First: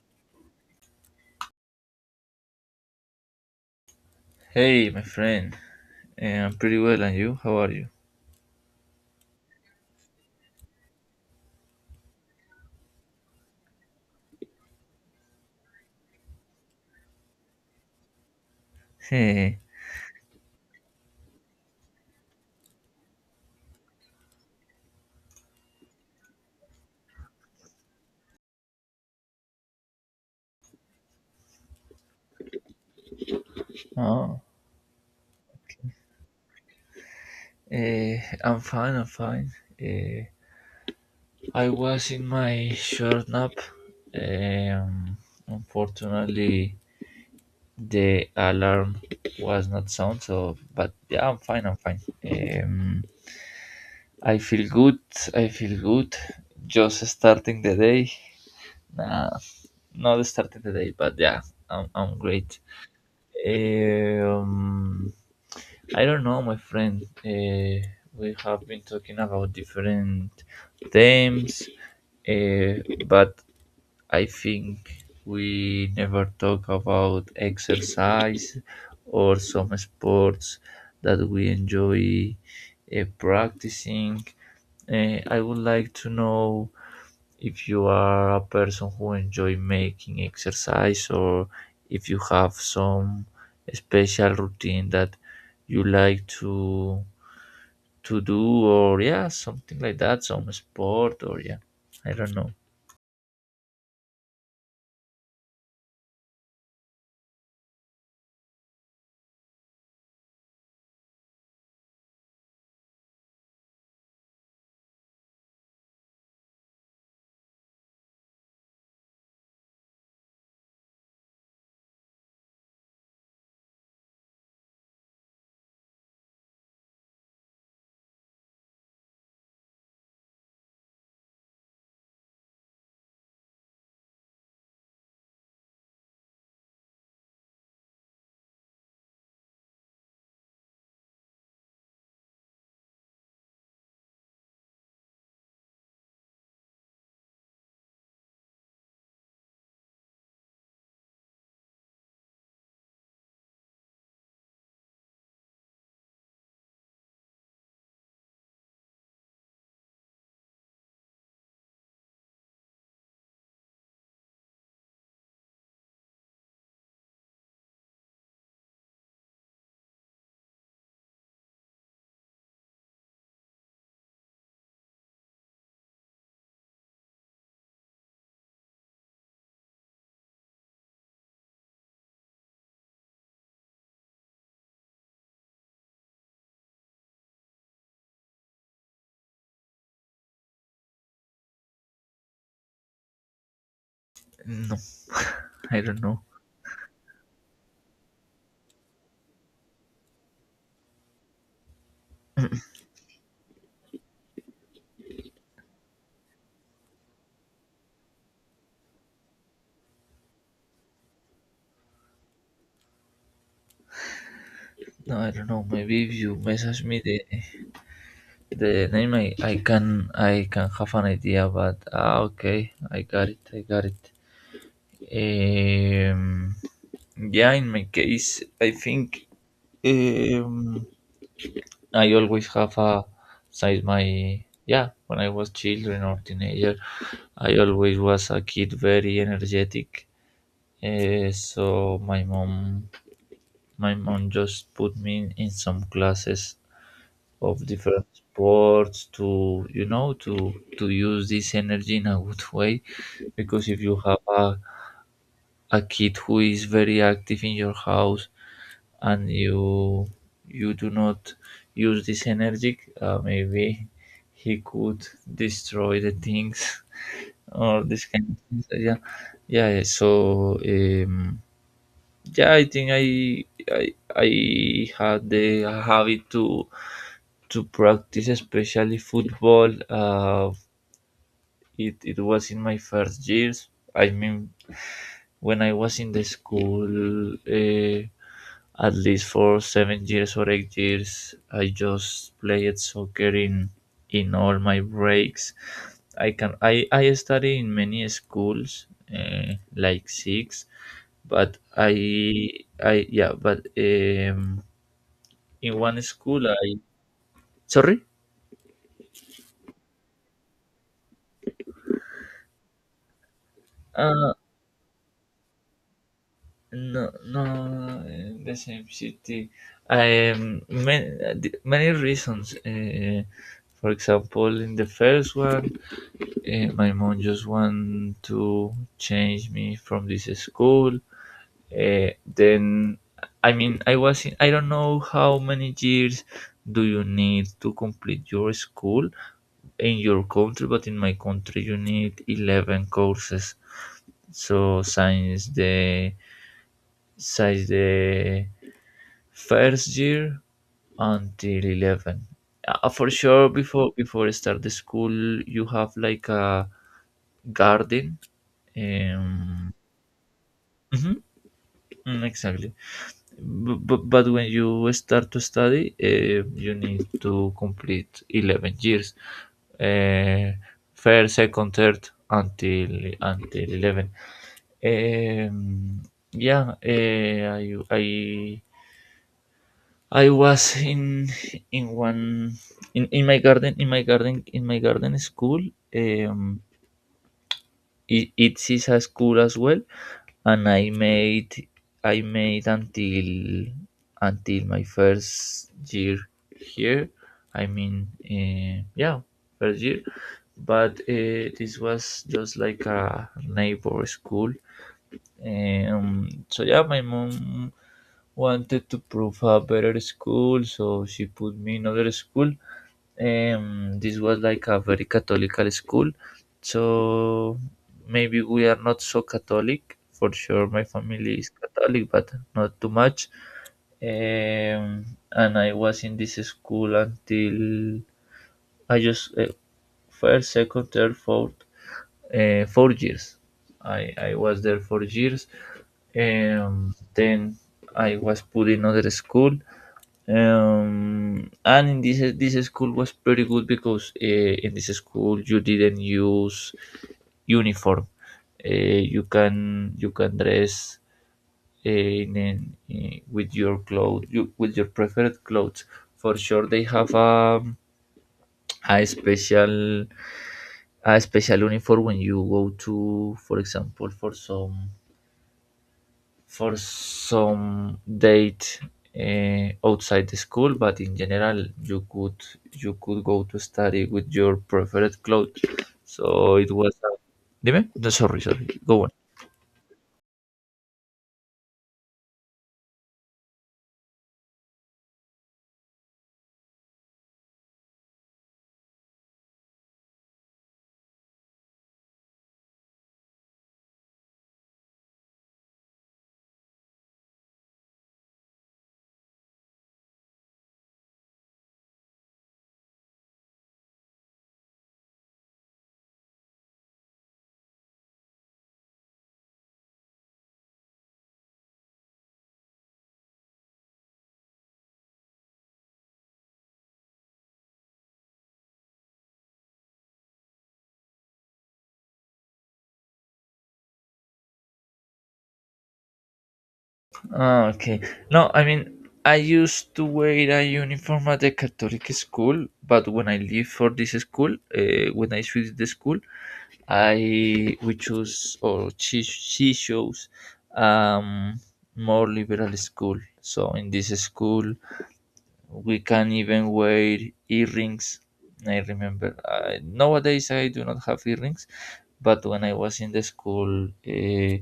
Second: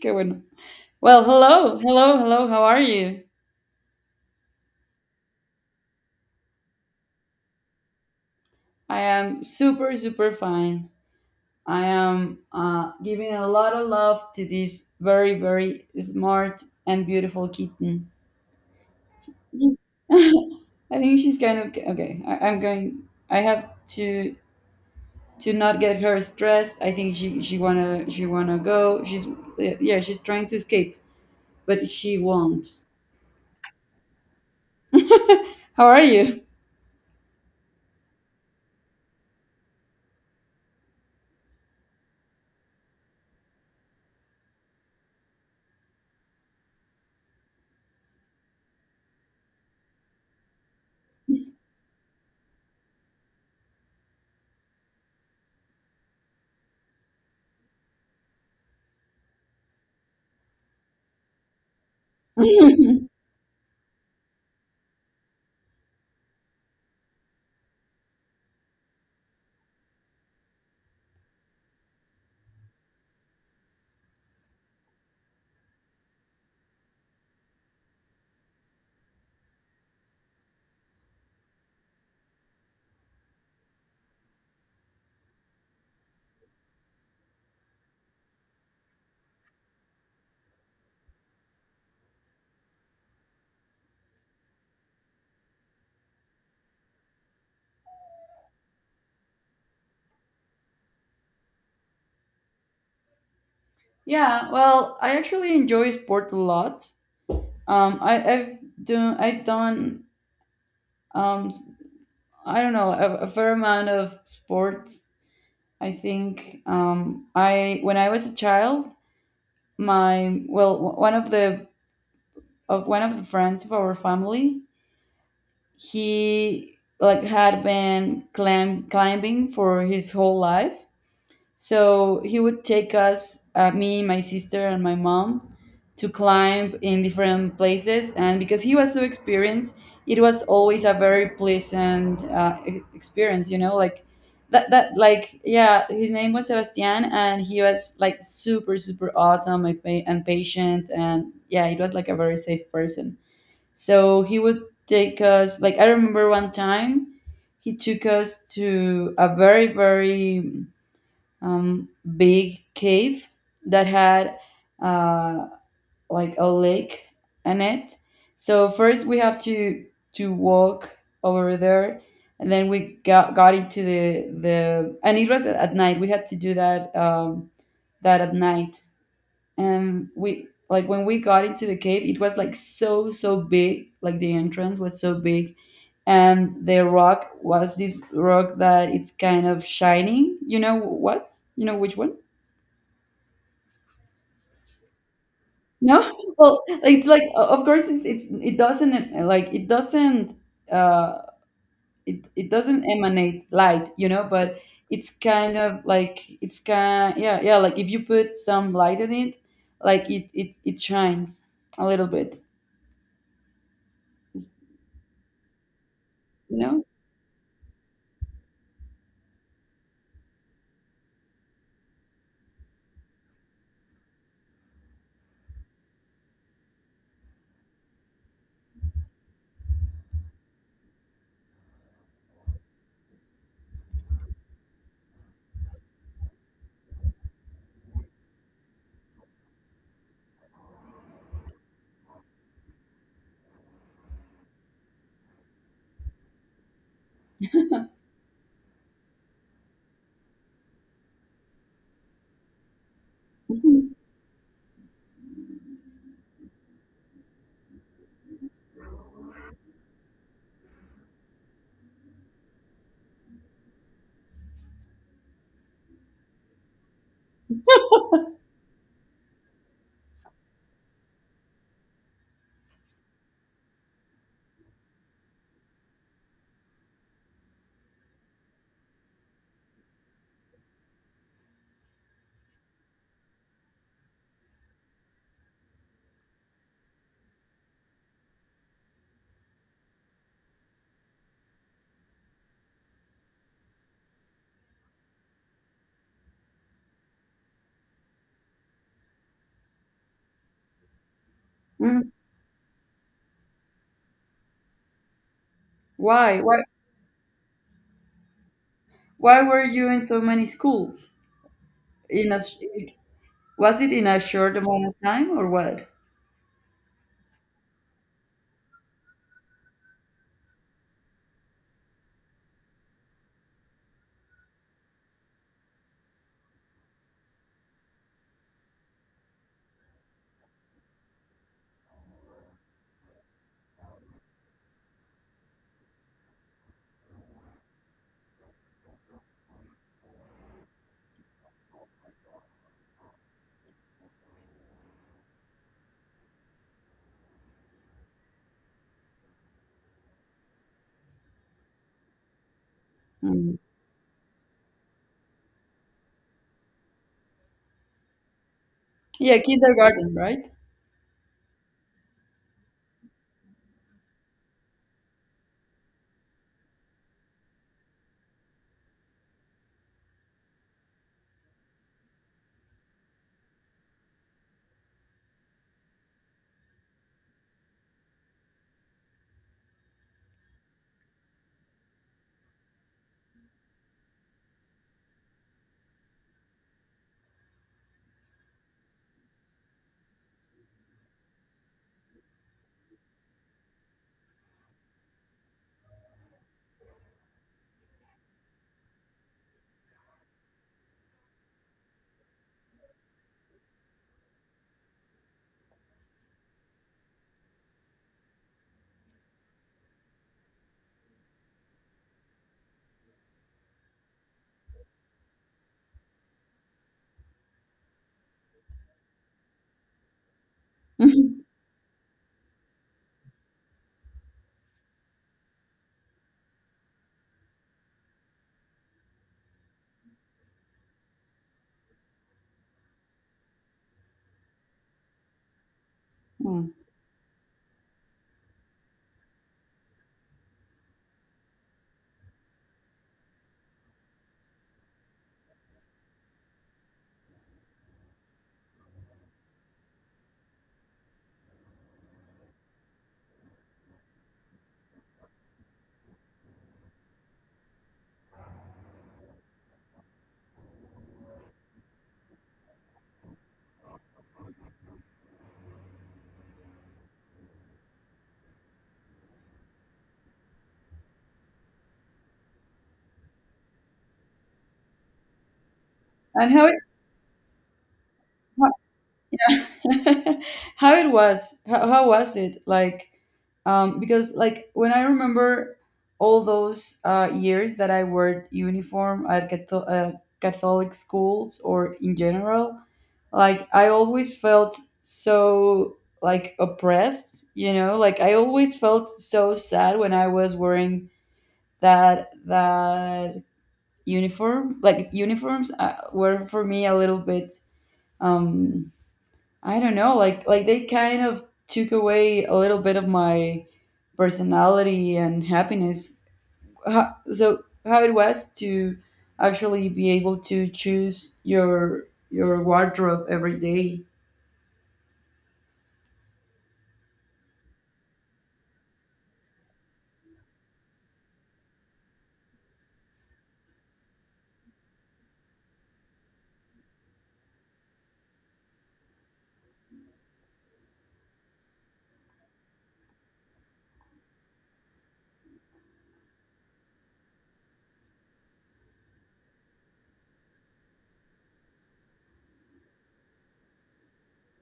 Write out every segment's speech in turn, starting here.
Going. Well, hello, hello, hello. How are you? Hey, my friend. I'm pretty well, and you? How are you? I am super, super fine. I am giving a lot of love to this very, very smart and beautiful kitten. Hey. Just- I think she's kind of okay. I'm going. I have to to not get her stressed. I think she wanna go. She's yeah. She's trying to escape, but she won't. oh, How are you? eh, I'm fine. I'm fine. Eh, I was in my short nap. Um, unfortunately, the alarm was not sound. So, but yeah, I'm fine. I'm fine. Um, I feel good. I feel good. Just starting the day. Nah, not starting the day, but yeah, I'm great. Um, I don't know, my friend. We have been talking about different themes, uh, but I think we never talk about exercise or some sports that we enjoy practicing. I would like to know if you are a person who enjoy making exercise or if you have some special routine that you like to do, or yeah, something like that, some sport or yeah, i don't know Yeah, well, I actually enjoy sport a lot. I, I've done s- I don't know a fair amount of sports. I think I when I was a child, one of the of one of the friends of our family, he like had been climbing for his whole life, so he would take us, me, my sister, and my mom, to climb in different places. And because he was so experienced, it was always a very pleasant experience. You know, like that. His name was Sebastian, and he was like super, super awesome and patient. And yeah, it was like a very safe person. So he would take us. Like I remember one time, he took us to a very, very um, big cave that had uh, like a lake in it. So first we have to walk over there, and then we got into the and it was at night. We had to do that at night, and we like when we got into the cave, it was like so big. Like the entrance was so big, and the rock was this rock that it's kind of shining. You know what? You know which one? no i don't No, know well, it's like of course it's, it doesn't like it doesn't uh it doesn't emanate light, you know, but it's kind of like it's kind yeah yeah like if you put some light on it, like it shines a little bit, It's- no I don't know, maybe if you you message know. me the name, I can, I can have an idea. But ah, okay, I got it. um yeah, in my case, I think, um I always have a, since my, yeah, when I was children or teenager, I always was a kid very energetic. Eh, so my mom just put me in some classes of different sports to, you know, to use this energy in a good way. Because if Mhm. you have a kid who is very active in your house, and you do not use this energy, maybe he could destroy the things, or this kind of things. Yeah, yeah, yeah. So. Yeah I think I, I had the habit to practice especially football. It, it was in my first years, I mean when I was in the school. uh, at least for 7 years or 8 years I just played soccer in all my breaks. I I study in many schools, like six, but i Mhm. i yeah, but in one Why school why i, Sorry? why were you in so many schools? In a sh- was it in a uh short amount of time or what? no, in the same city. I many, many reasons. uh, for example, in the first one, my mom just want to change me from this school. uh, then, I mean, I was in, I don't know how many years do you need to complete your school in your country, but in my country you need 11 courses. So since the first year until 11. For sure, Mm. before start the school, you have like a garden. Yeah, Um, kindergarten, right? mhm, mm, exactly. But when you start to study, you need to complete 11 years, uh, first, second, third, until 11. Um, yeah, I, I I was in one, in my garden, in my garden, in my garden school. Um, it, it is a school as well, and I made until my first year here. I mean, yeah, first year. But this was just like a neighbor school. So yeah, my mom wanted to prove a better school, so she put me in other school. This was like a very Catholical school, so maybe we are not so Catholic. For sure, my family is Catholic, but not too much. Um, and I was in this school until I just first, second, third, fourth, 4 years. I was there 4 years. Mm. Then I was put in another school, and in this school was pretty good, because in this school you didn't use uniform. uh, you can, you can dress with your clothes, you, with your preferred clothes. For sure, they have a special, a special uniform when you go to, for example, for some, for some date, outside the school, but in general you could, you could go to study with your preferred clothes, And so how it was a... dime no sorry, sorry, go on. How was it like, because like when I remember all those years that I wore uniform at Catholic schools or in general, like I always felt so like oppressed, you know, like I always felt so sad when I was wearing that uniform. Like uniforms were for me a little bit um I don't know, like they kind of took away a little bit of my personality and happiness. So how it was to actually be able to choose your wardrobe every day. Ah, okay. No, I mean, I used to wear a uniform at the Catholic school, but when I leave for this school, when I switched the school, I, we choose, or she chose um more liberal school. So in this school, we can even wear earrings. I remember I, nowadays I do not have earrings, but when I was in the school,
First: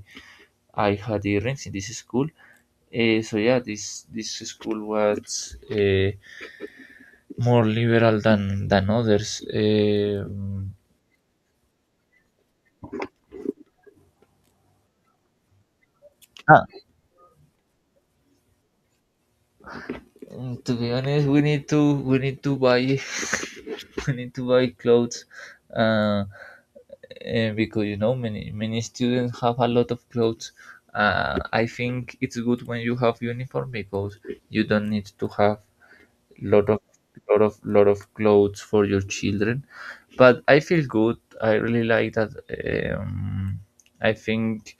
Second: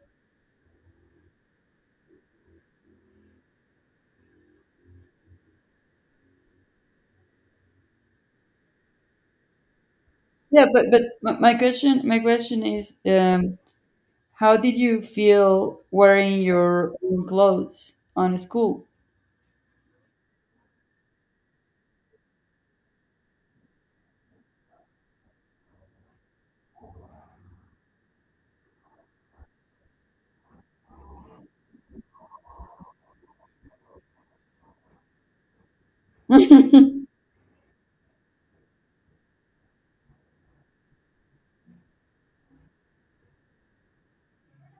I had earrings in this school. So yeah, this school was more liberal than others. Yeah, Um, but my question is, how did you feel wearing Ah, your own clothes on school? mm, ah, to be honest, we need to buy we need to buy clothes, uh, because you know many many students have a lot of clothes. I think it's good when you have uniform because you don't need to have lot of lot of lot of clothes for your children. But I feel good, I really like that. um, i think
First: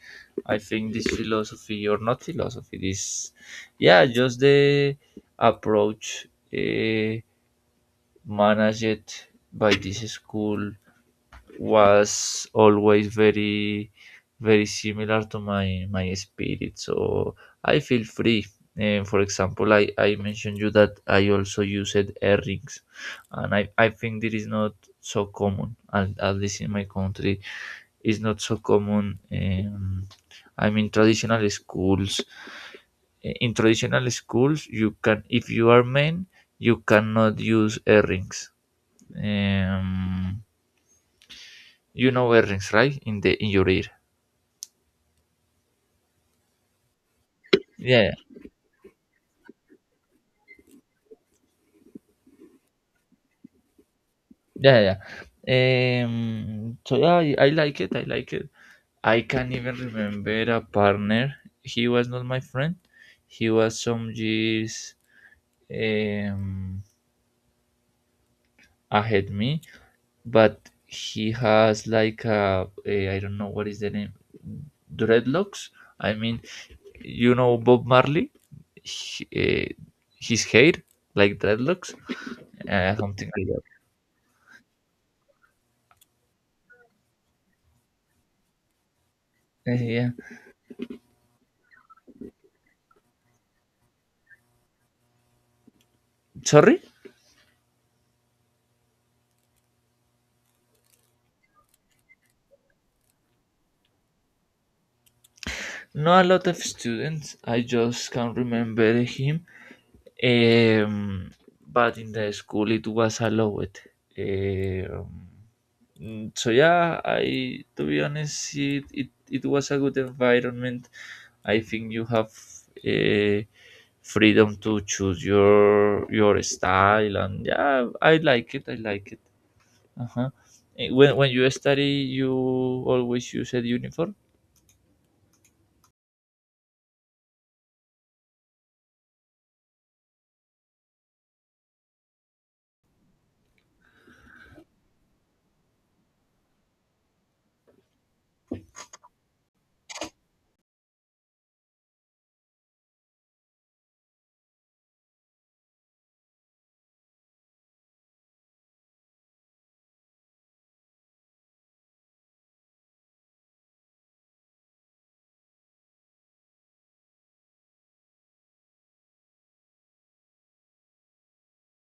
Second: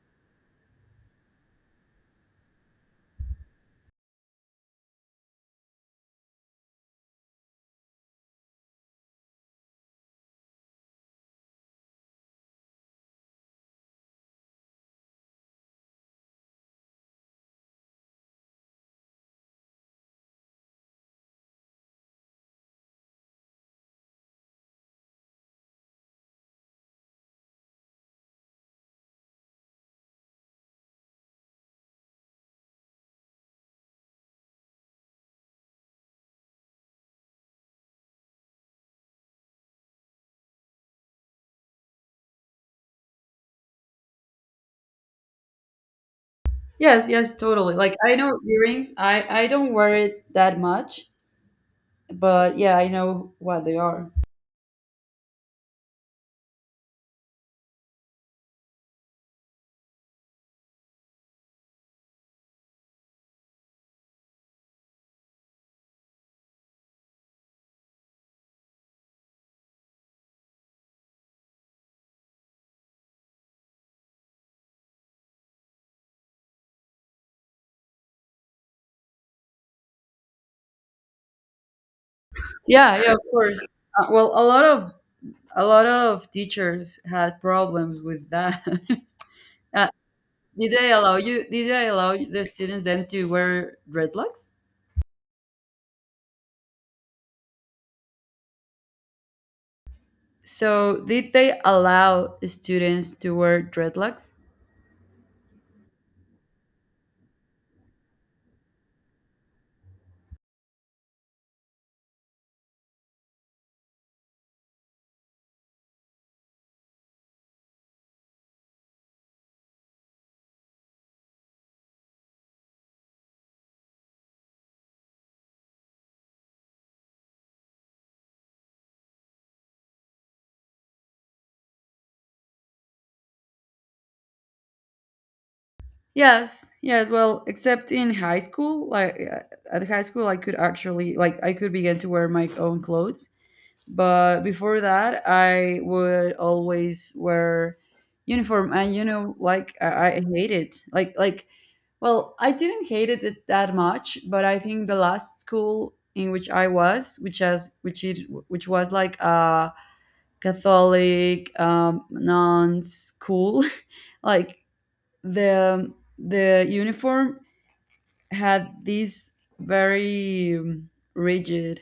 I think this philosophy, or not philosophy, this, yeah, just the approach uh, managed by this school was always very very similar to my my spirit. So I feel free, and for example, i mentioned you that I also used earrings, and i think this is not so common at least in my country. It's not so common. I mean, traditional schools. Eh, in traditional schools you can, if you are men, you cannot use earrings. um you know, earrings right in the in your ear. Yes, yes, totally. Like Yeah, I know earrings. I don't wear it that much, but yeah, I know what they are. yeah, yeah, yeah. So yeah, I like it. I like it. I can not even remember a partner. He was not my friend. He was some years um, ahead me, but he has like a, I don't know what is the name, dreadlocks. I mean, you know Bob Marley, he, uh, his hair like dreadlocks, Yeah, yeah, of something like that. course. Well, a lot of teachers had problems with that. Uh, Yeah. did they allow you? Did they allow the students then to wear dreadlocks? Sorry. So did they allow students to wear dreadlocks? Not a lot of students. I just can't remember him. Um, but in the school it was allowed. Um, so yeah, I, to be honest, it was a good environment. I think you have uh, freedom to choose your style, and yeah, I like it. I like it. Uh-huh. When you study, you always use a uniform. Yes, yes. Well, except in high school, like at high school, I could actually like I could begin to wear my own clothes. But before that, I would always wear uniform, and you know, like I hate it. Like well, I didn't hate it that much, but I think the last school in which I was, which it which was like a Catholic non school, like the the uniform had this very rigid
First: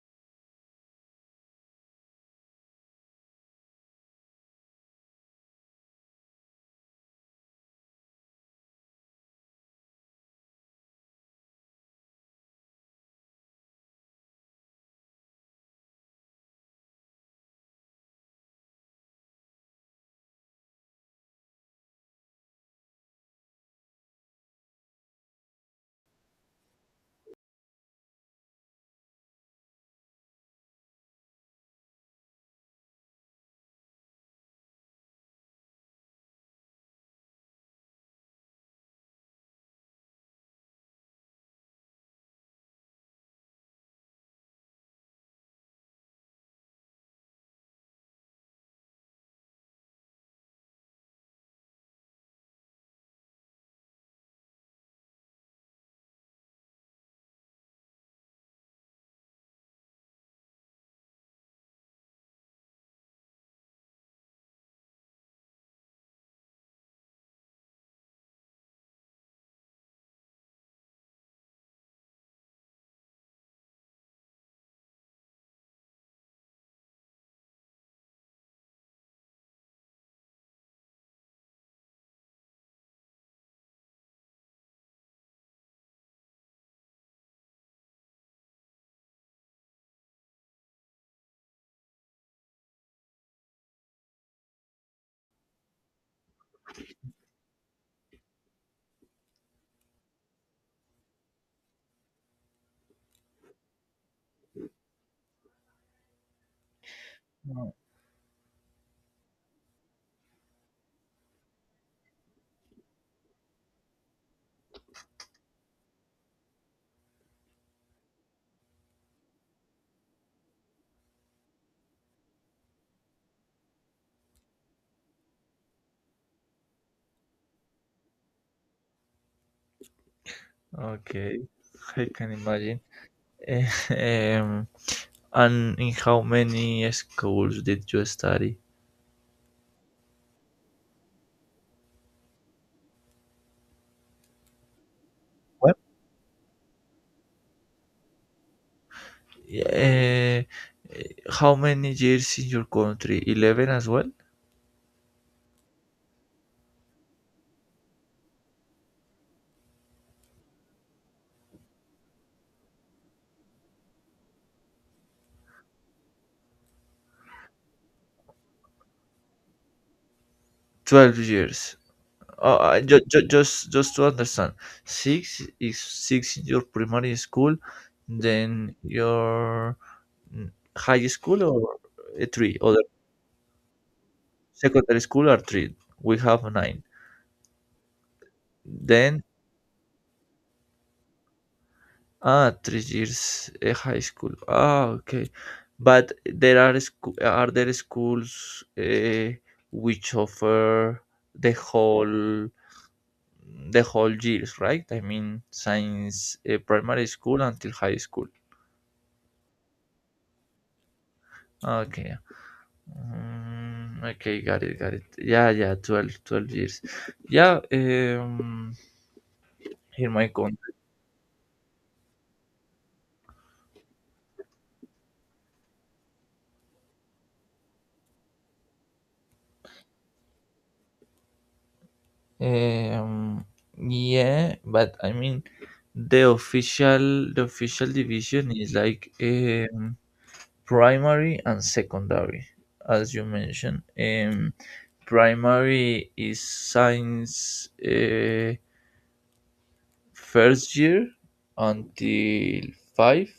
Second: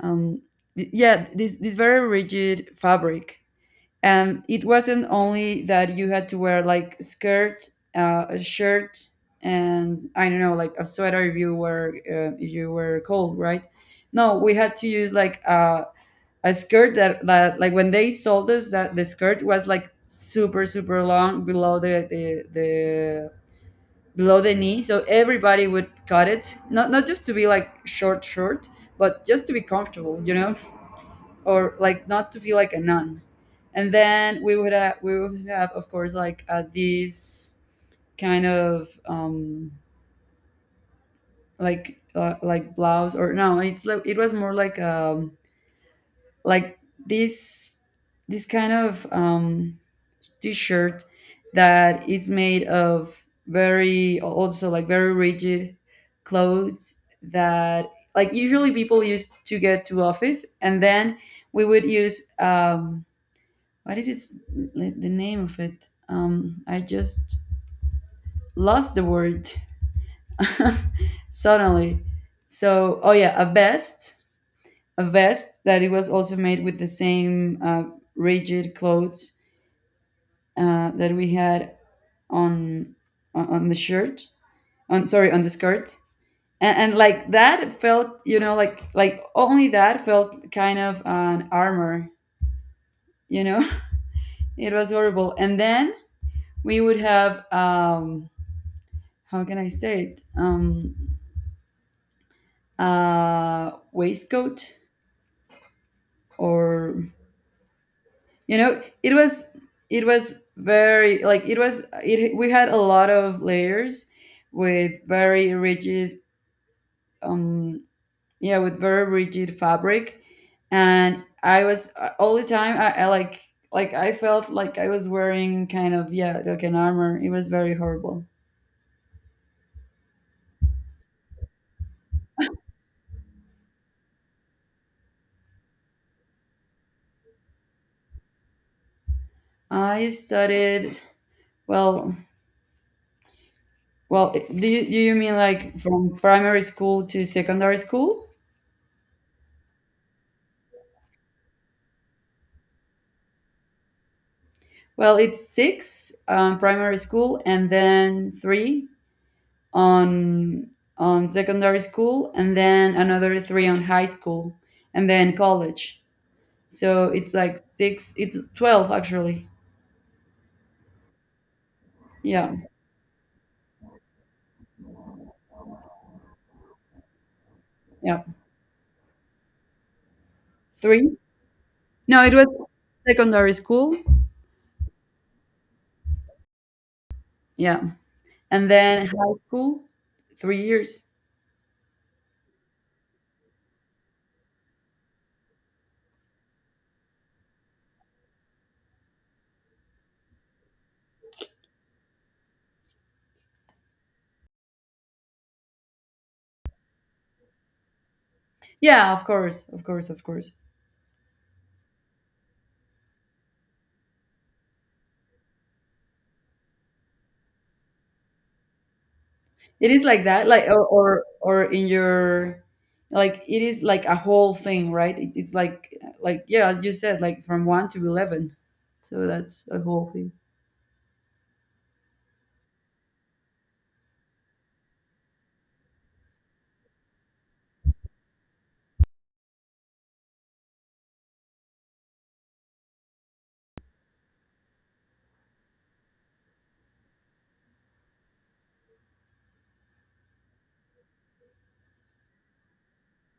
um this very rigid fabric. And it wasn't only that you had to wear like a skirt, a shirt, and I don't know, like a sweater if you were cold, right? No, we had to use like a skirt that like when they sold us that, the skirt was like super super long below the below the knee, so everybody would cut it, not just to be like short, but just to be comfortable, you know, or like not to feel like a nun. And then we would have, of course, like these kind of like blouse, or no, it's like, it was more like, like this this kind of t-shirt that is made of very also like very rigid clothes that like usually people used to get to office, and then we would use what it is like, the name of it, I just lost the word suddenly, so oh yeah, a vest that it was also made with the same rigid clothes that we had on on the shirt, on sorry, on the skirt. And like that felt, you know, like only that felt kind of an armor, you know. It was horrible. And then we would have, how can I say it? Waistcoat or, No. you know, it was very like it was it. We had a lot of layers with very rigid, um, yeah, with very rigid fabric, and I was all the time. I like I felt like I was wearing kind of yeah like an armor. It was very horrible. Okay, I can imagine. Eh, Um, and in how many schools did you study? I studied well. Well, do you mean What? like from primary school to secondary school? Uh, how many years in your country? 11 as well? Well, it's six primary school and then three on on secondary school, and then another three on high school, and then college. So it's like six. It's 12 actually. 12 years. Yeah, Oh, I just to understand, six is six in your primary school, yeah. then your mm, high Three? school, or No, it was three, or the secondary school. secondary school are three. We have nine. Yeah, and then Then, high school, 3 years. ah, 3 years high school. Ah, okay. But there are scho-, are there schools which offer the whole the whole years, right? I mean, since primary school until high school. Yeah, of course, of course, of course. Ah, okay. Yeah. Mm, okay, got it, got it. Yeah, yeah, 12, 12 years. Yeah, It is in like my that, like country. Or in your, like it is like a whole thing, right? It's like yeah, as you said, like from 1 to 11. So that's a whole thing. Um, yeah, but I mean, the official, the official division is like, primary and secondary, as you mentioned. Primary is science first year until five.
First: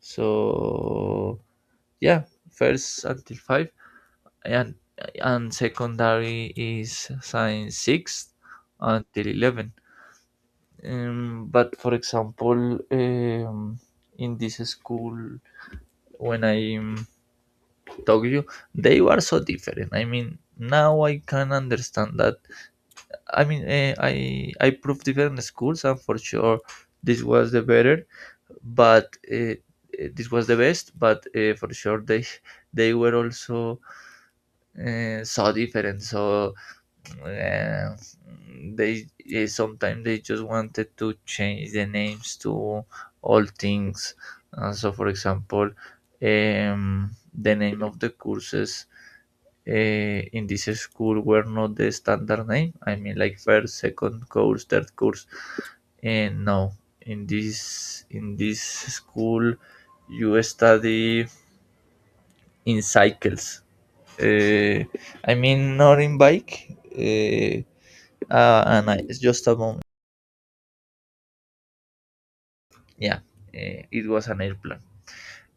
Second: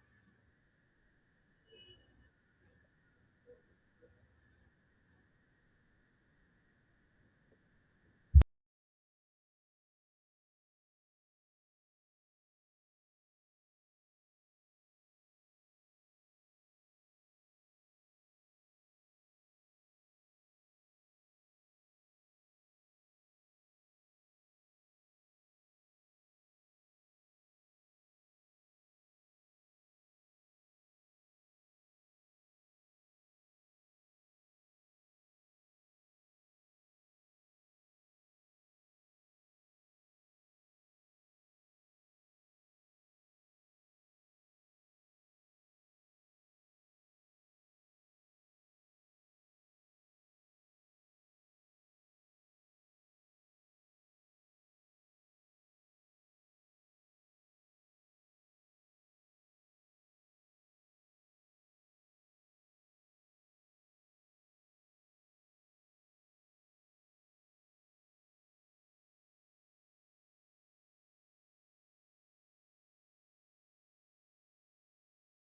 So yeah, first until five, and and secondary is science sixth until 11. But for example, in this school, when I talk you, they were so different. I mean, now I can understand that. I mean, I proved different schools, and for sure, this was the better. But this was the best. But for sure, they were also so different. So uh, they, eh, sometimes they just wanted to change the names to all things. So for example, um, the name of the courses in this school were not the standard name, I mean, like first, second course, third course and no. In this school you study in cycles. uh, I mean not in bike. And I, it's just a moment, yeah. It was an airplane.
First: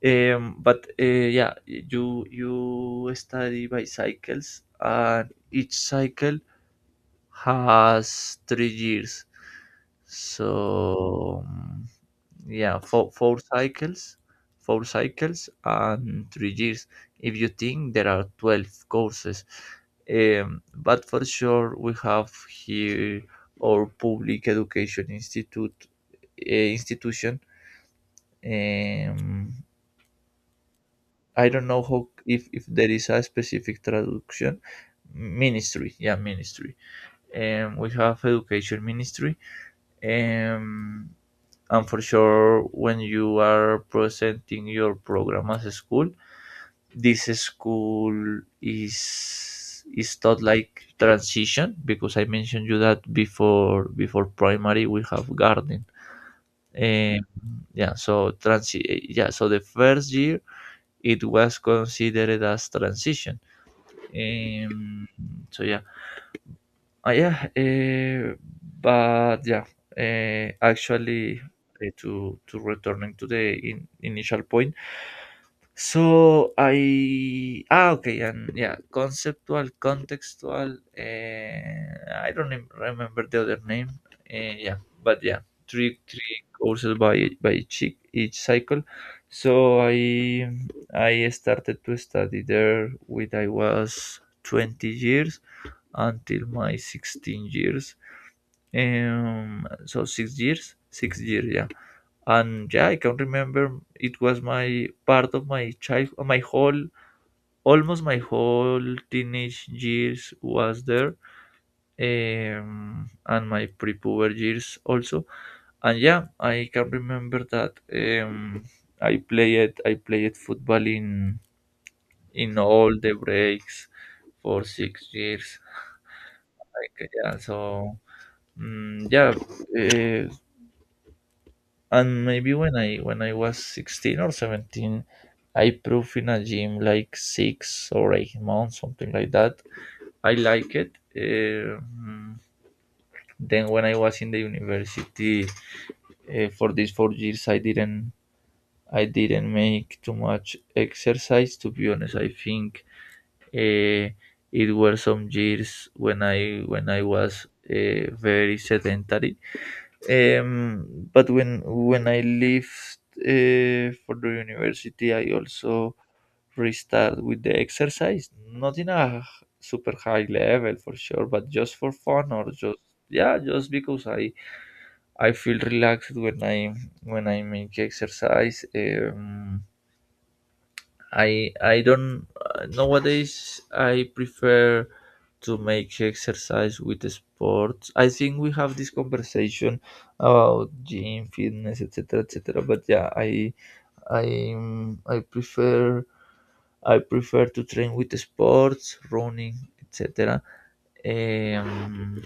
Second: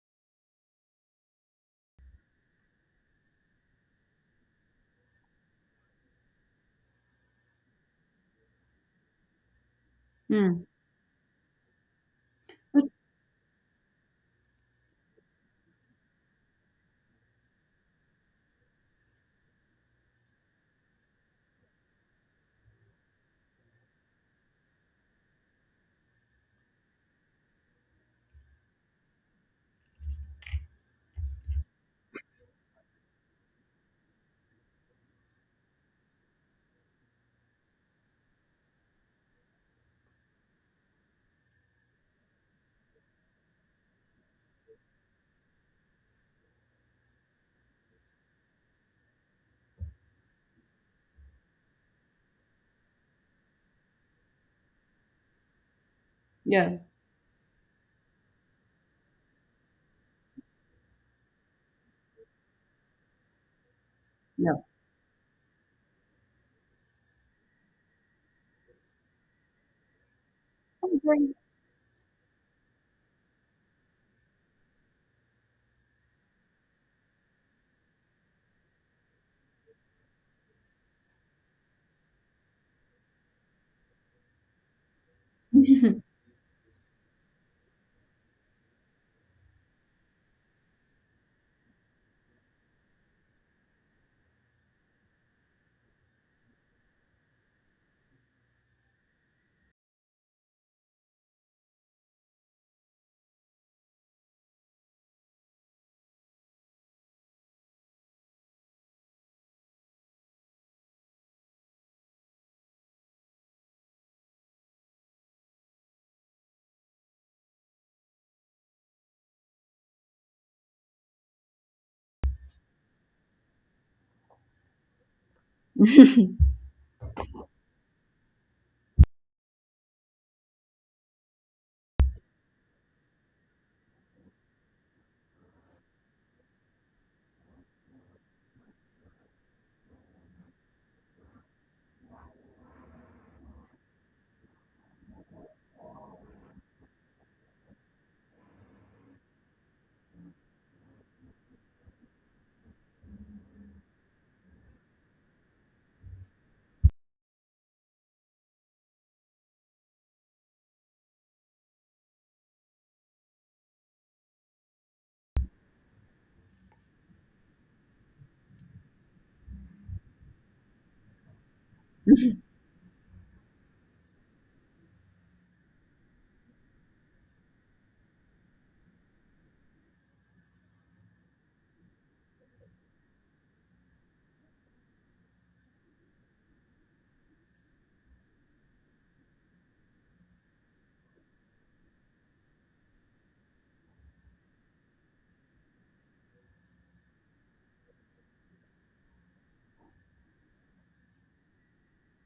But yeah, you study bicycles, and each cycle has 3 years. Hmm. So yeah, That's- four cycles and 3 years, if you think there are 12 courses. But for sure we have here our public education institute, institution. um, I don't know how, if there is a specific traduction, ministry, yeah, ministry. And we have education ministry. um, and for sure, when you are presenting your program as a school, this school is taught like transition, because I mentioned you that before primary we have garden. Yeah, um, yeah, so transi-, yeah, so the first year it was considered as transition. yeah. Um, so yeah, yeah. But yeah, Okay. actually, to returning to the initial point. So I, ah, okay, and yeah, conceptual, contextual. I don't even remember the other name. Yeah, but yeah, three courses by each cycle. So I started to study there when I was 20 years until my 16 years, so 6 years, 6 years. Yeah. And yeah, I can remember it was my part of my child, my whole, almost my whole teenage years was there. And my pre-puber years also. And yeah, I can remember that. um I played football in all the breaks for 6 years. Like, yeah, so. Mm, yeah. uh, and maybe when I was 16 or 17, I proved in a gym like 6 or 8 months, something like that. I like it. Then when I was in the university, for these 4 years, I didn't make too much exercise. To be honest, I think uh, it were some years when I was very sedentary. But when I left, for the university, I also restart with the exercise. Not in a super high level for sure, but just for fun, or just, yeah, just because I feel relaxed when I make exercise. I don't nowadays I prefer to make exercise with sports. I think we have this conversation about gym, fitness, etc., etc. But yeah, I I prefer I prefer to train with sports, running, etc. Um,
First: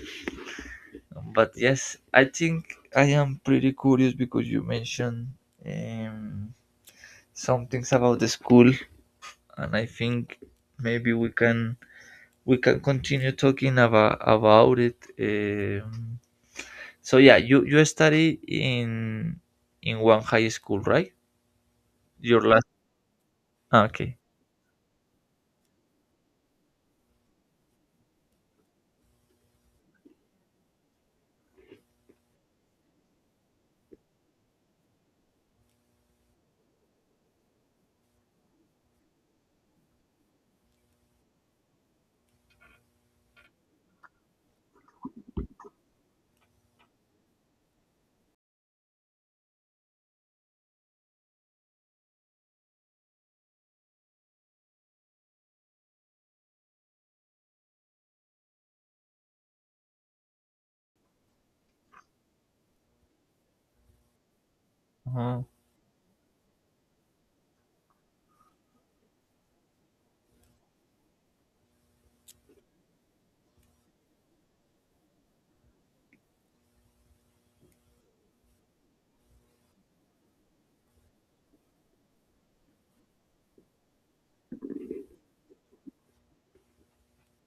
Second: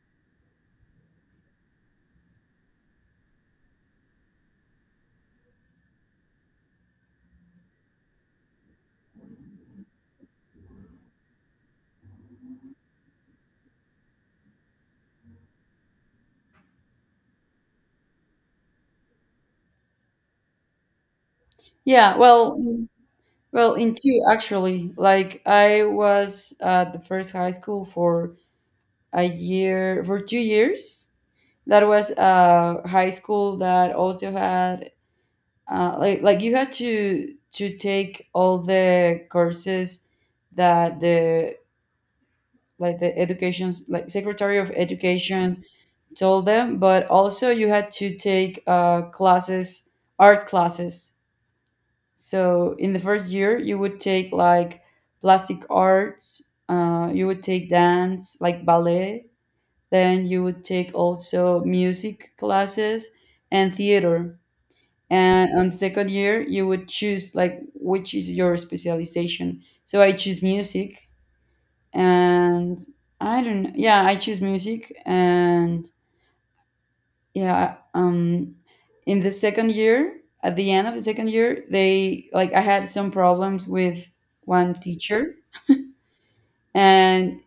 but yes, I think I am pretty curious because you mentioned um, some things about the school, and I think maybe we can continue talking about it. So yeah, you study in one high school, right? yeah, Your last. Well, Ah, in okay. two actually. Like I was at the first high school for a year, for 2 years. That was a high school that also had, uh, like you had to take all the courses that the, like the education's like secretary of education told them, but also you had to take classes, art classes. So in the first year you would take like plastic arts, uh, you would take dance like ballet, then you would take also music classes and theater. Oh, And on second year you would choose like which is your specialization, so I choose music. And I don't yeah I choose music, and yeah. In the second year, at the end of the second year, they like I had some problems with one teacher. And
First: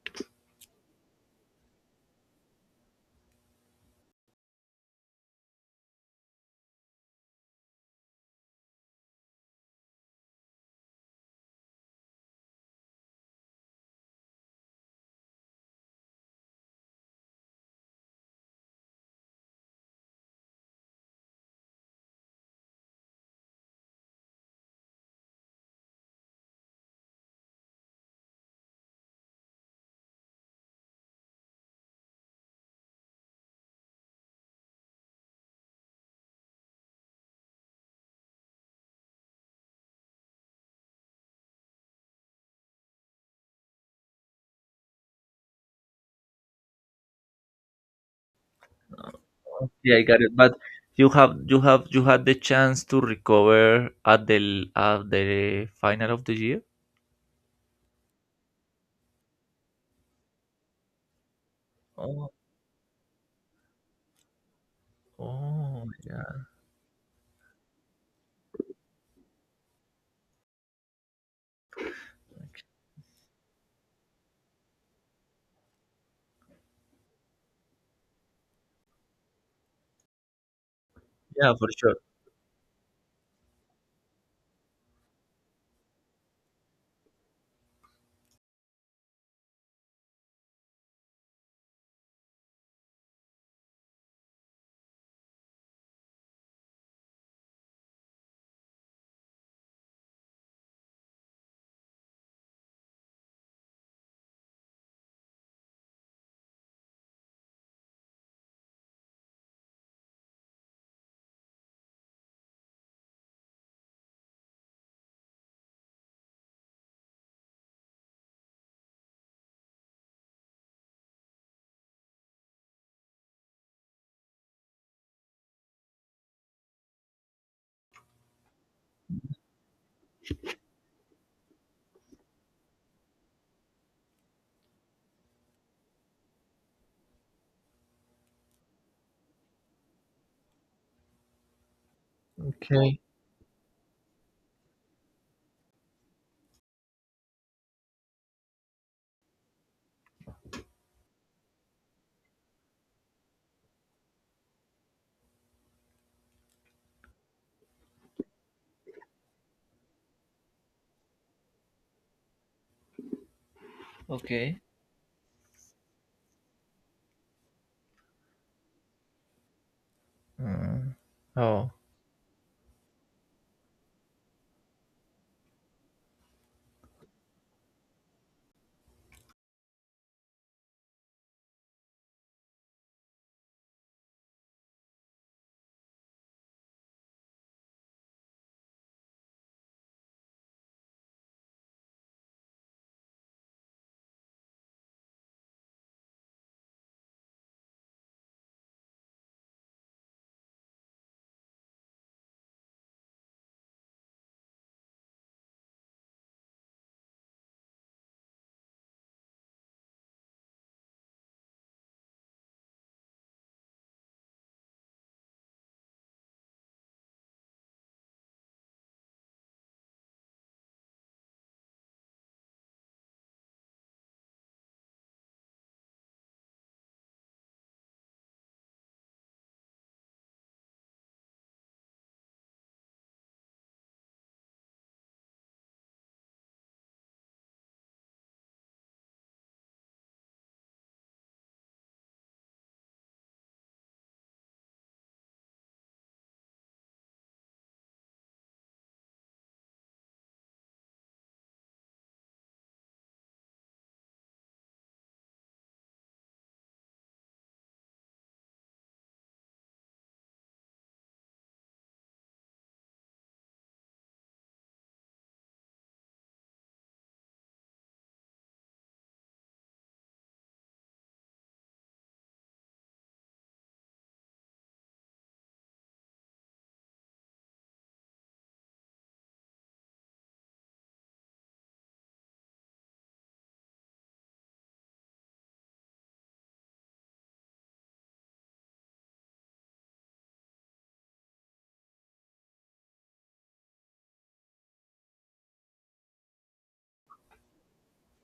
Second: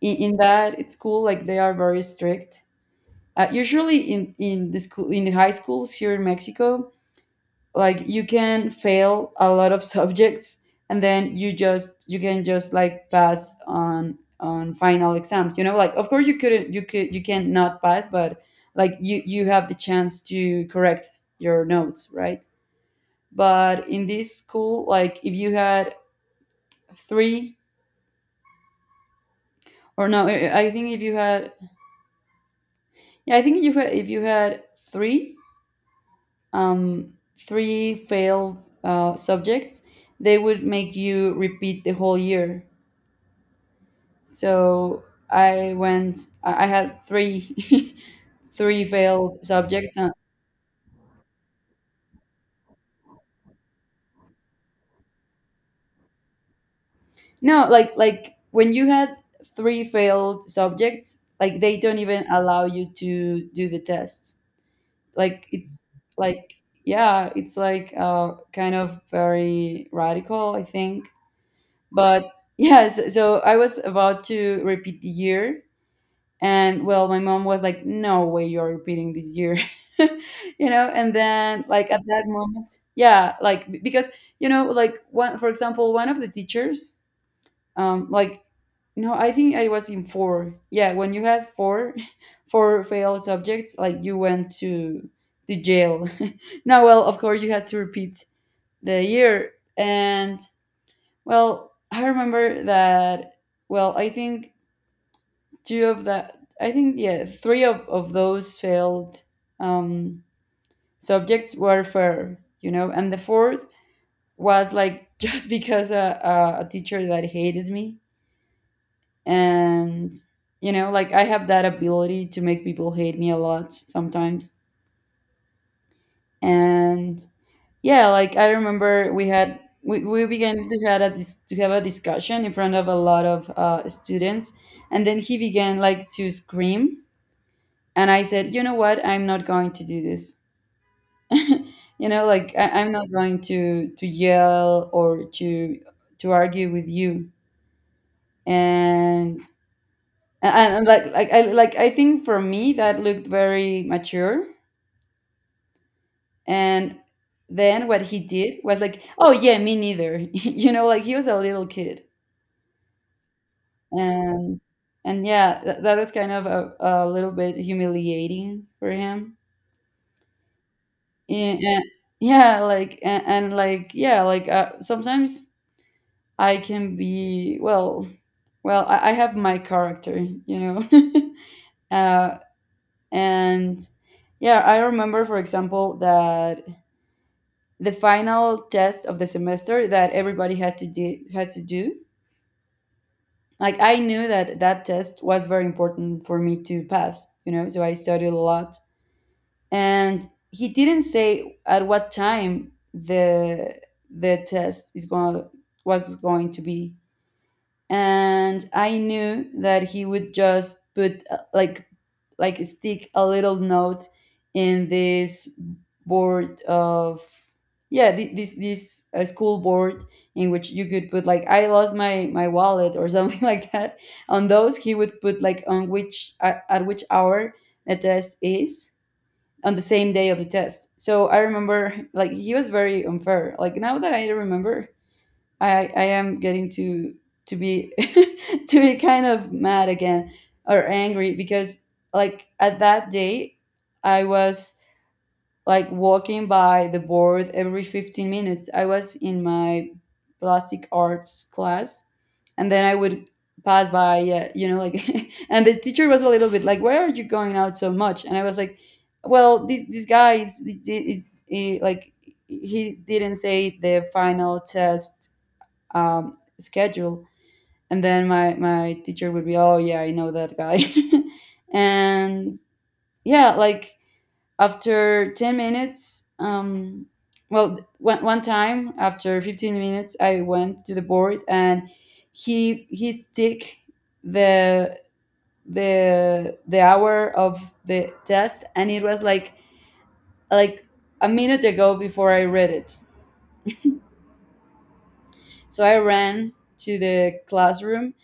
in that it's cool like they are very strict, usually in the school, in the high schools here in Mexico, like you can fail a lot of subjects and then you just you can just like pass on final exams, you know, like of course you couldn't, you could, you can not pass, but like you have the chance to correct your notes, right? But in this school, like if you had three or no I I think if you had, if you had three three failed subjects, they would make you repeat the whole year. So I went. I had three three failed yeah, subjects. I got it. But you had the chance to recover at the at the final of the year. No, like when you had three failed subjects, like they don't even Oh, allow you to do the test. Like it's oh, yeah, like yeah, it's like kind of very radical, I think. But yes, so I was about to repeat the year. And well, my mom was like, "No way, you're repeating this year," you know. And yeah, then, for like sure. at that moment, yeah, like because you know, like one, for example, one of the teachers, like, no, I think I was in four. Yeah, when you had four, four failed subjects, like you went to the jail. No, well, of course you had to repeat the year. And well, I remember that. Well, I think two of the yeah three of those failed um, subjects were fair, you know, and the fourth was like, just because a teacher that hated me. And you know, like, I have that ability to make people hate me a lot sometimes. And yeah, like, I remember we began to to have a discussion in front of a lot of students. And then he began like to scream. And I said, you know what, I'm not going to do this. You know, like, I'm Okay, not going to yell or to argue with you. And like I think for me that looked very mature. And then what he did was like, oh yeah, me neither. You know, like, he was a little kid. okay. And and yeah, that was kind of a little bit humiliating for him. Mm. Yeah, Oh, and yeah, like, and like yeah, like, sometimes I can be, well, well, I have my character, you know. uh, and yeah, I remember, for example, that the final test of the semester that everybody has to do. Like, I knew that that test was very important for me to pass, you know. So I studied a lot, and he didn't say at what time the test is going was going to be. And I knew that he would just put, like, stick a little note in this board of— yeah, this school board, in which you could put, like, I lost my wallet or something like that. On those he would put like on which at which hour the test is, on the same day of the test. So I remember, like, he was very unfair. Like, now that I remember, I am getting to be to be kind of mad again, or angry, because like at that day I was like walking by the board every 15 minutes. I was in my plastic arts class, and then I would pass by, yeah, you know, like, and the teacher was a little bit like, why are you going out so much? And I was like, well, this guy is like, he didn't say the final test schedule. And then my teacher would be, oh, yeah, I know that guy. And yeah, like, after 10 minutes, well, one time, after 15 minutes I went to the board, and he stick the the hour of the test, and it was like, like a minute ago before I read it. So I ran to the classroom,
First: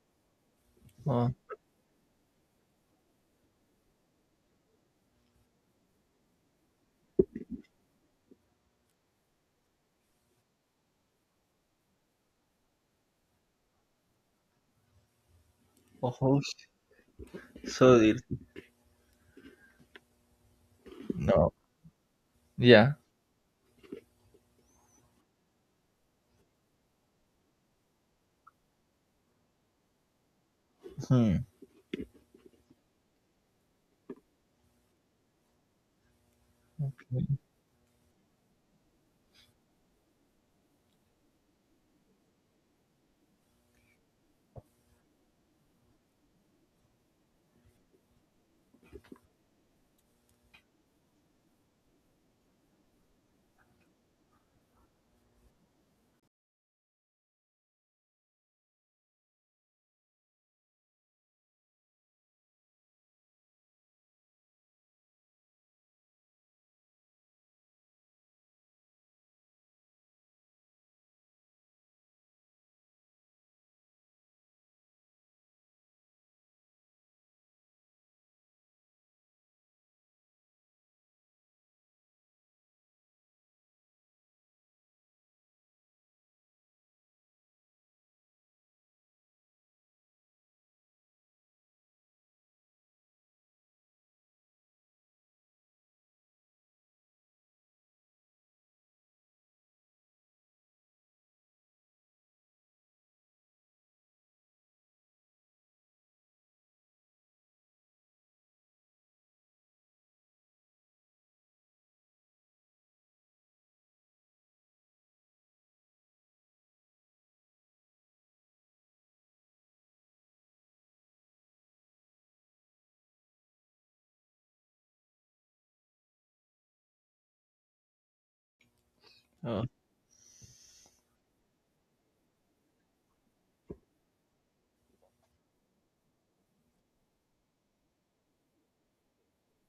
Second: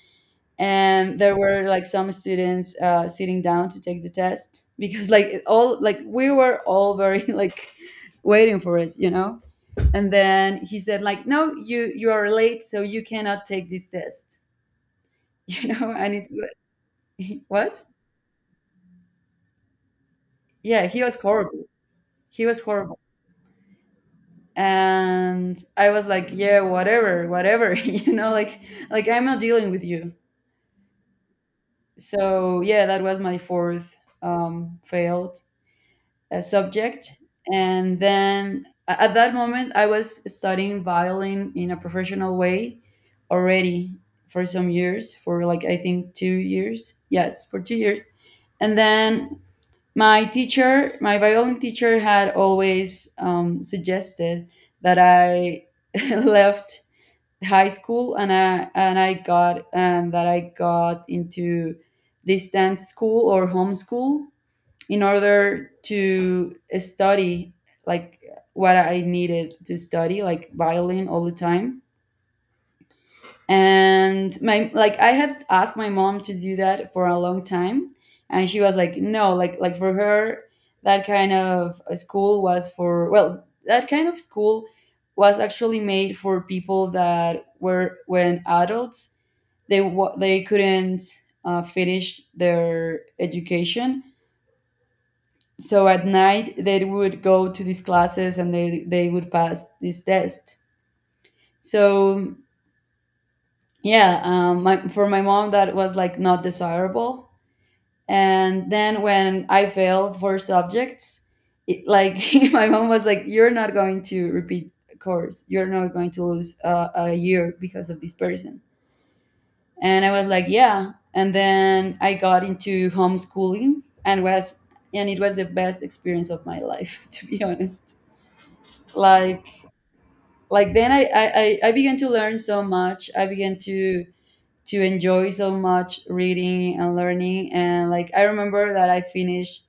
and oh, there were like some students, sitting down to take the test, because, like, it all like we were all very like waiting for it, you know. And then he said, like, no, you are late, so you cannot take this test. You know, oh, and it's— host. what? So it, Yeah, he was no, horrible. He was yeah. horrible. And I was like, yeah, whatever, whatever, you know, like, I'm not dealing with you. Hmm. So yeah, that was my fourth, failed, subject. And then, at that moment, I was studying violin in a professional way already for some years, for like I think 2 years. Yes, for 2 years. And then my teacher, my violin teacher, had always suggested that I left high school, and I got and that I got into distance school or homeschool, in order to study, like, what I needed to study, like violin all the time. And my like, I had asked my mom to do that for a long time, and she was like, no, like, for her, that kind of a school was for— well, that kind of school was actually made for people that were— when adults, they couldn't, finish their education. So at night they would go to these classes, and they would pass this test. So yeah, for my mom that was like not desirable. And then when I failed four subjects, it, like, my mom was like, "You're not going to repeat a course. You're not going to lose, a year because of this person." And I was like, "Yeah." And then I got into homeschooling, and it was the best experience of my life, to be honest. like Oh, like, then I began to learn so much, I began to enjoy so much reading and learning. And like I remember that I finished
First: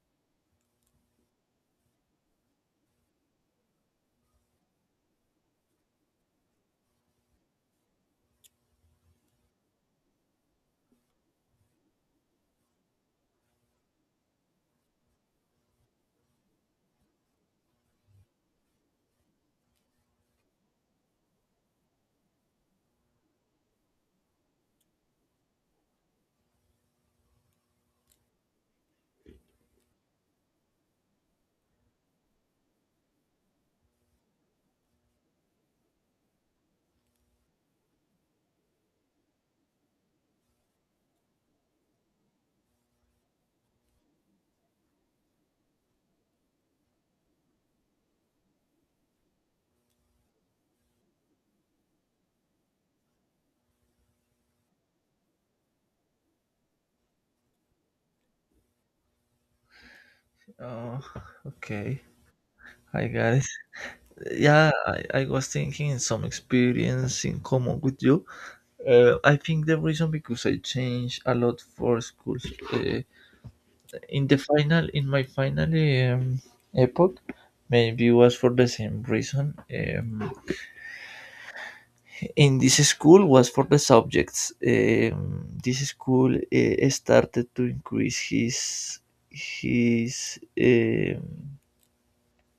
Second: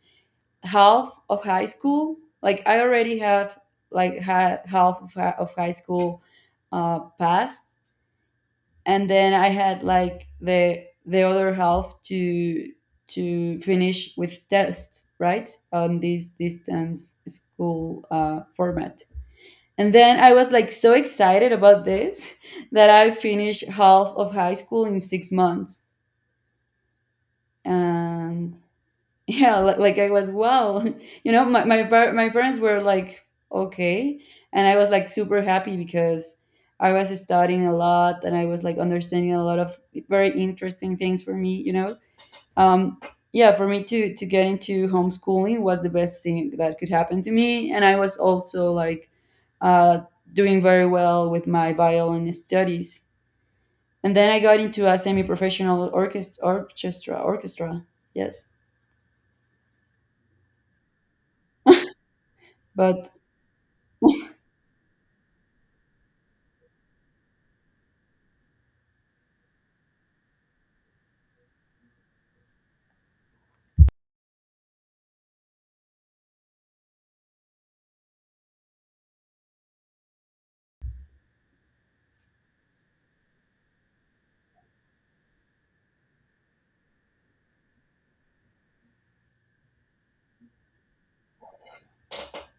half of high school. Like, I already have like had half of high school, passed, and then I had, like, the other half to finish with tests, right, on this distance school format. And then I was like so excited about this that I finished half of high school in 6 months. And yeah, like, I was, wow. You know, my parents were like, okay. And I was like super happy because I was studying a lot, and I was like understanding a lot of very interesting things for me, you know? um, yeah, for me to get into homeschooling was the best thing that could happen to me. And I was also like, uh, doing very well with my violin studies. And then I got into a semi-professional orchestra. Yes. oh, okay. Hi, But guys. Yeah, I was thinking some experience in common with you. I think the reason because I changed a lot for schools. Uh, in my final um, epoch, maybe was for the same reason. In this school was for the subjects. This school started to increase his. um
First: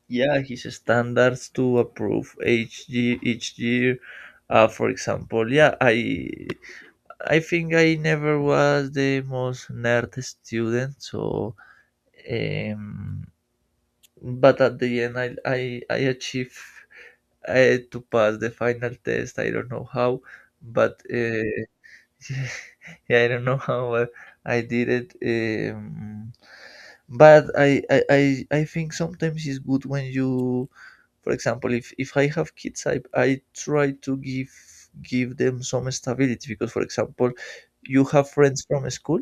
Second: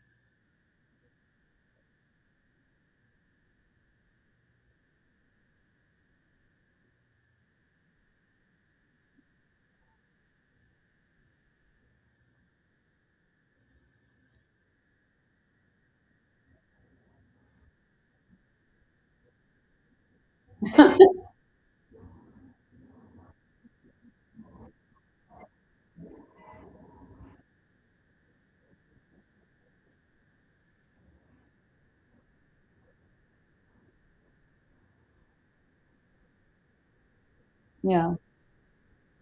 yeah his standards to approve each year, each year. For example, yeah, I think I never was the most nerd student, so um, but at the end, I achieved to pass the final test. I don't know how, but yeah, I don't know how I did it. But I think sometimes it's good when you, for example, if I have kids, I try to give them some stability, because for example you yeah, have friends from school.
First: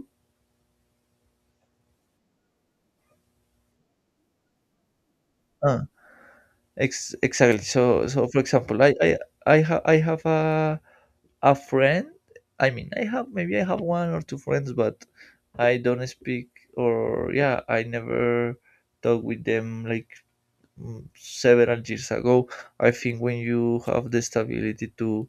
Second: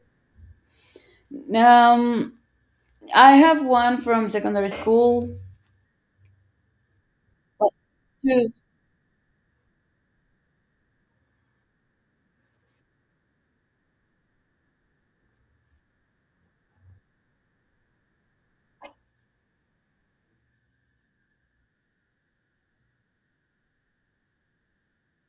um I have one from secondary school. uh, Ex exactly. But So for two. example, I have a friend. I mean, I have, maybe I have one or two friends, but I don't speak, or yeah, I never talk with them like, several years ago. I think when you have the stability to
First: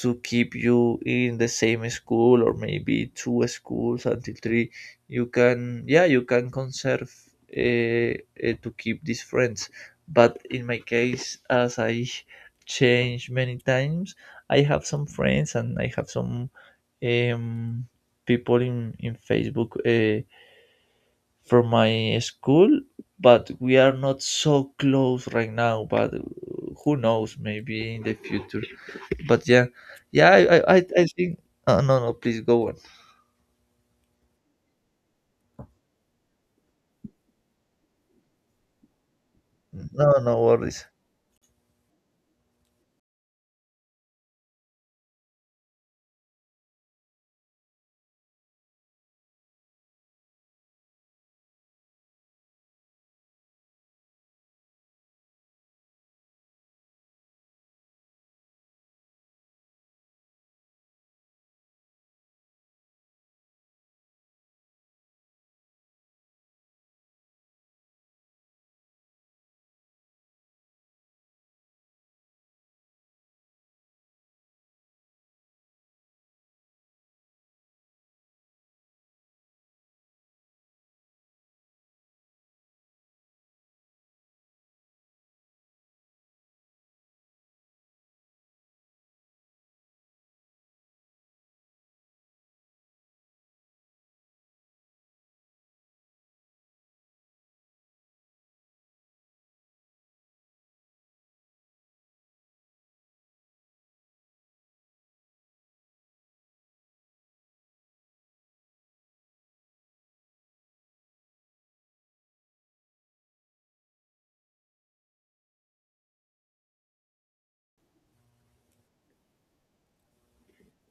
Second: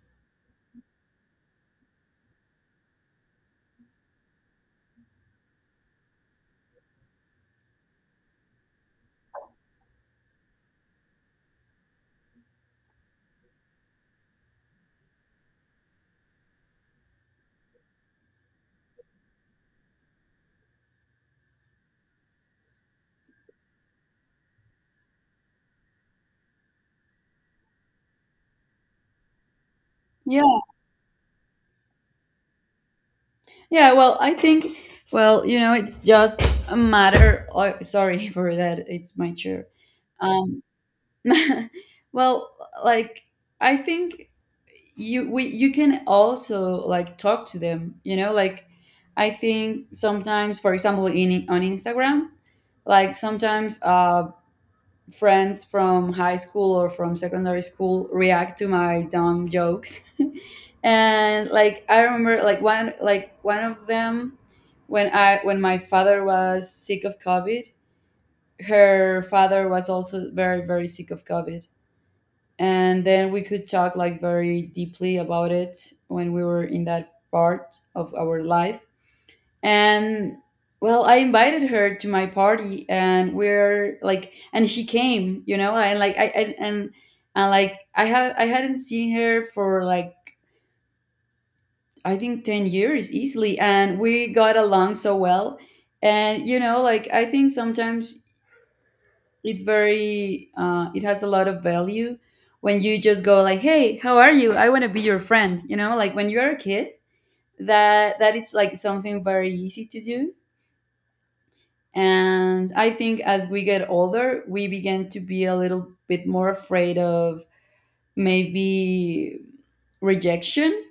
to keep you in the same school, or maybe two schools until three, you can, yeah, you can conserve, uh, to keep these friends. But in my case, as I changed many times, I have some friends, and I have some um, people in Facebook, from my school. But we are not so close right now, but who knows, maybe in the future. But yeah, yeah, i i, Yeah. I I think. Oh, no, no, please go on. Yeah, well, I think— well, you know, it's just a matter— oh, sorry, for that, it's my chair. No, no Um, worries. well, like, I think you can also, like, talk to them, you know, like, I think sometimes, for example, in on Instagram, like, sometimes, friends from high school or from secondary school react to my dumb jokes. And like I remember, like, one— one of them, when my father was sick of COVID, her father was also very, very sick of COVID. And then we could talk like very deeply about it when we were in that part of our life. And, well, I invited her to my party, and we're like, and she came, you know, and like I and like I have I hadn't seen her for like, I think, 10 years easily, and we got along so well. And, you know, like, I think sometimes, it has a lot of value when you just go like, hey, how are you, I want to be your friend, you know, like, when you're a kid, that it's like something very easy to do. And I think as we get older, we begin to be a little bit more afraid of, maybe, rejection.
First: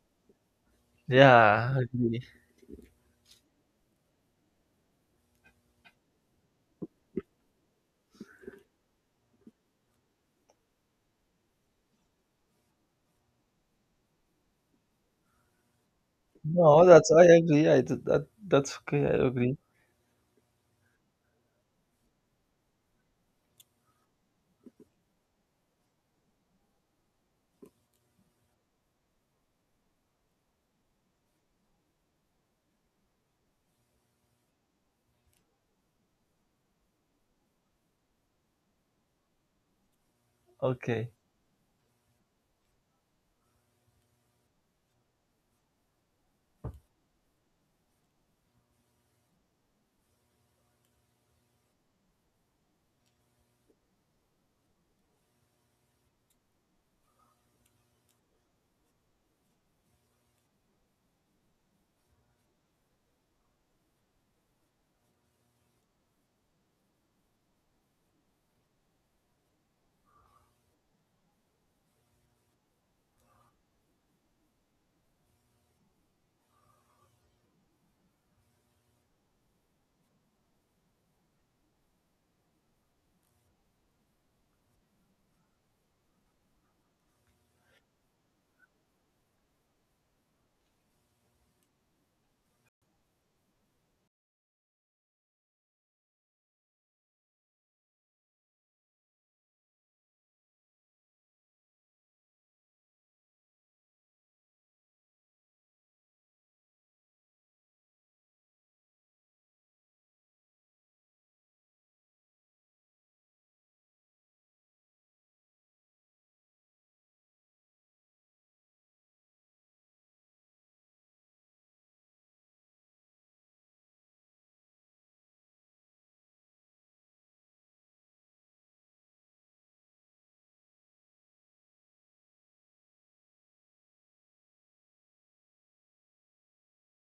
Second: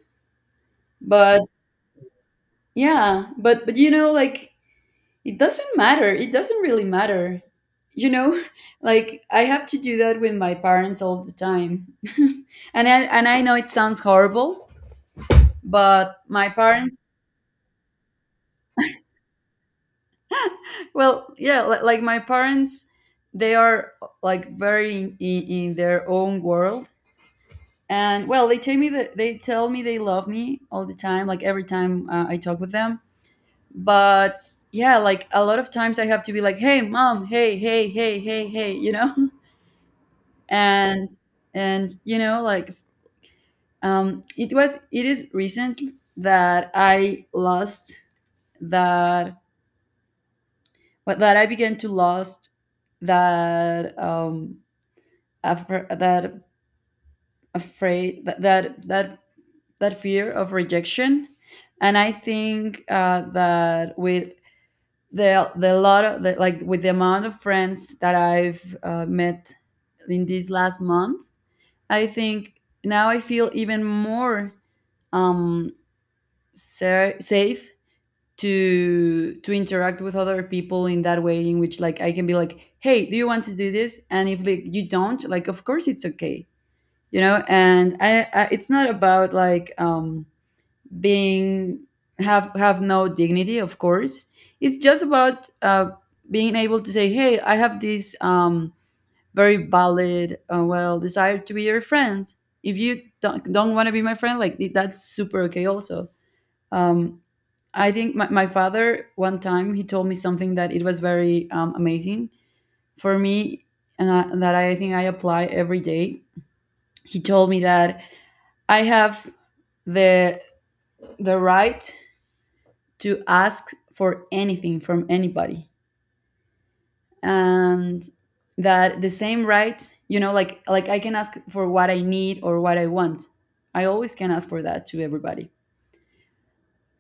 But Yeah, I agree. yeah, but you know, like, it doesn't matter. It doesn't really matter. You know, like, I have to do that with my parents all the time. And I know it sounds horrible, but my No, parents— that's, I agree, that, that's okay, I agree. well, yeah, like, my parents, they are like very, in their own world. And, well, they tell me that they tell me they love me all the time, like every time I talk with them. But yeah, like a lot of times I have to be like, hey, mom, hey, hey, hey, hey, hey, you know? and Okay, and you know, like, it is recent that I lost that— but that I began to lost that, after that— afraid— that fear of rejection. And I think, that with the lot of the, like with the amount of friends that I've, met in this last month, I think now I feel even more, um safe, to interact with other people, in that way in which, like, I can be like, hey, do you want to do this, and if, like, you don't, like, of course it's okay. You know, and, I it's not about, like, being— have no dignity, of course. It's just about, being able to say, hey, I have this, very valid, well, desire to be your friend. If you don't want to be my friend, like, that's super okay also. um I think my father one time he told me something that it was very, amazing for me, that I think I apply every day. He told me that I have the right to ask for anything from anybody, and that the same right, you know, like, I can ask for what I need or what I want. I always can ask for that to everybody.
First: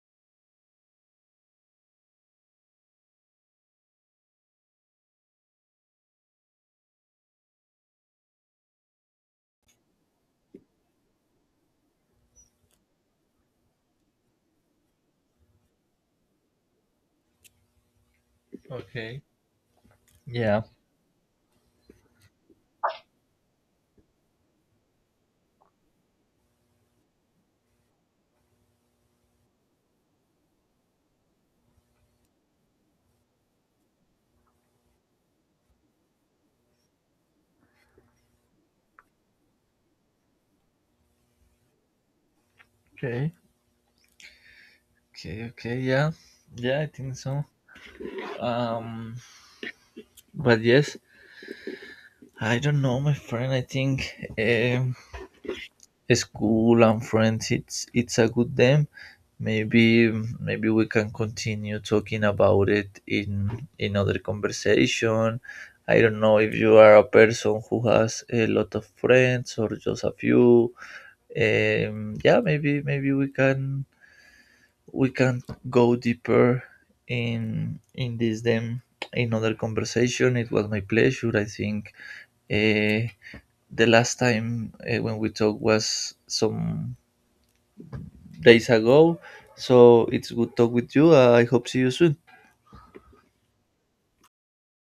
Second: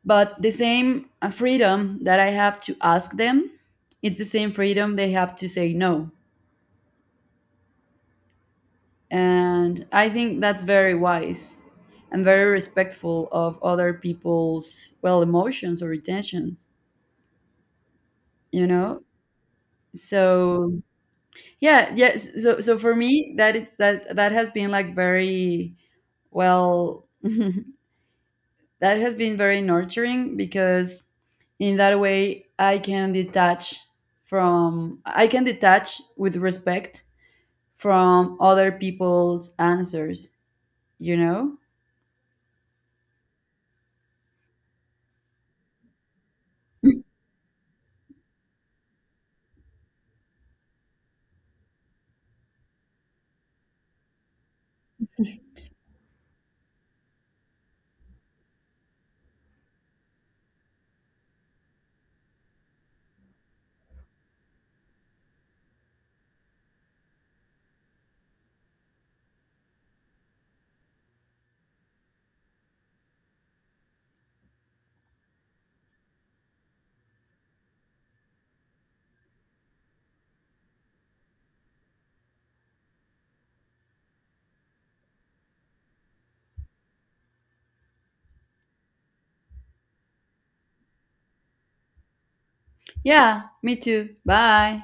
But the same, freedom that I have to ask them, it's the same freedom they have to say no. And I think that's very wise, and very respectful of other people's, well, emotions or intentions, you know? okay, yeah. So, yeah, yes. So for me, that— it's that— that has been like, very, well, that has been very nurturing, because in that way I can detach from— I can detach with respect from other people's answers, you know? Okay, okay, okay, yeah, yeah. I think so. um but yes, I don't know, my friend. I think um school and friends, it's a good them. Maybe maybe we can continue talking about it in other conversation. I don't know if you are a person who has a lot of friends or just a few. Yeah, maybe we can go deeper in this them in other conversation. It was my pleasure. I think uh, the last time when we talked was some days ago. So it's good talk with you. I hope see you soon. Yeah, me too. Bye.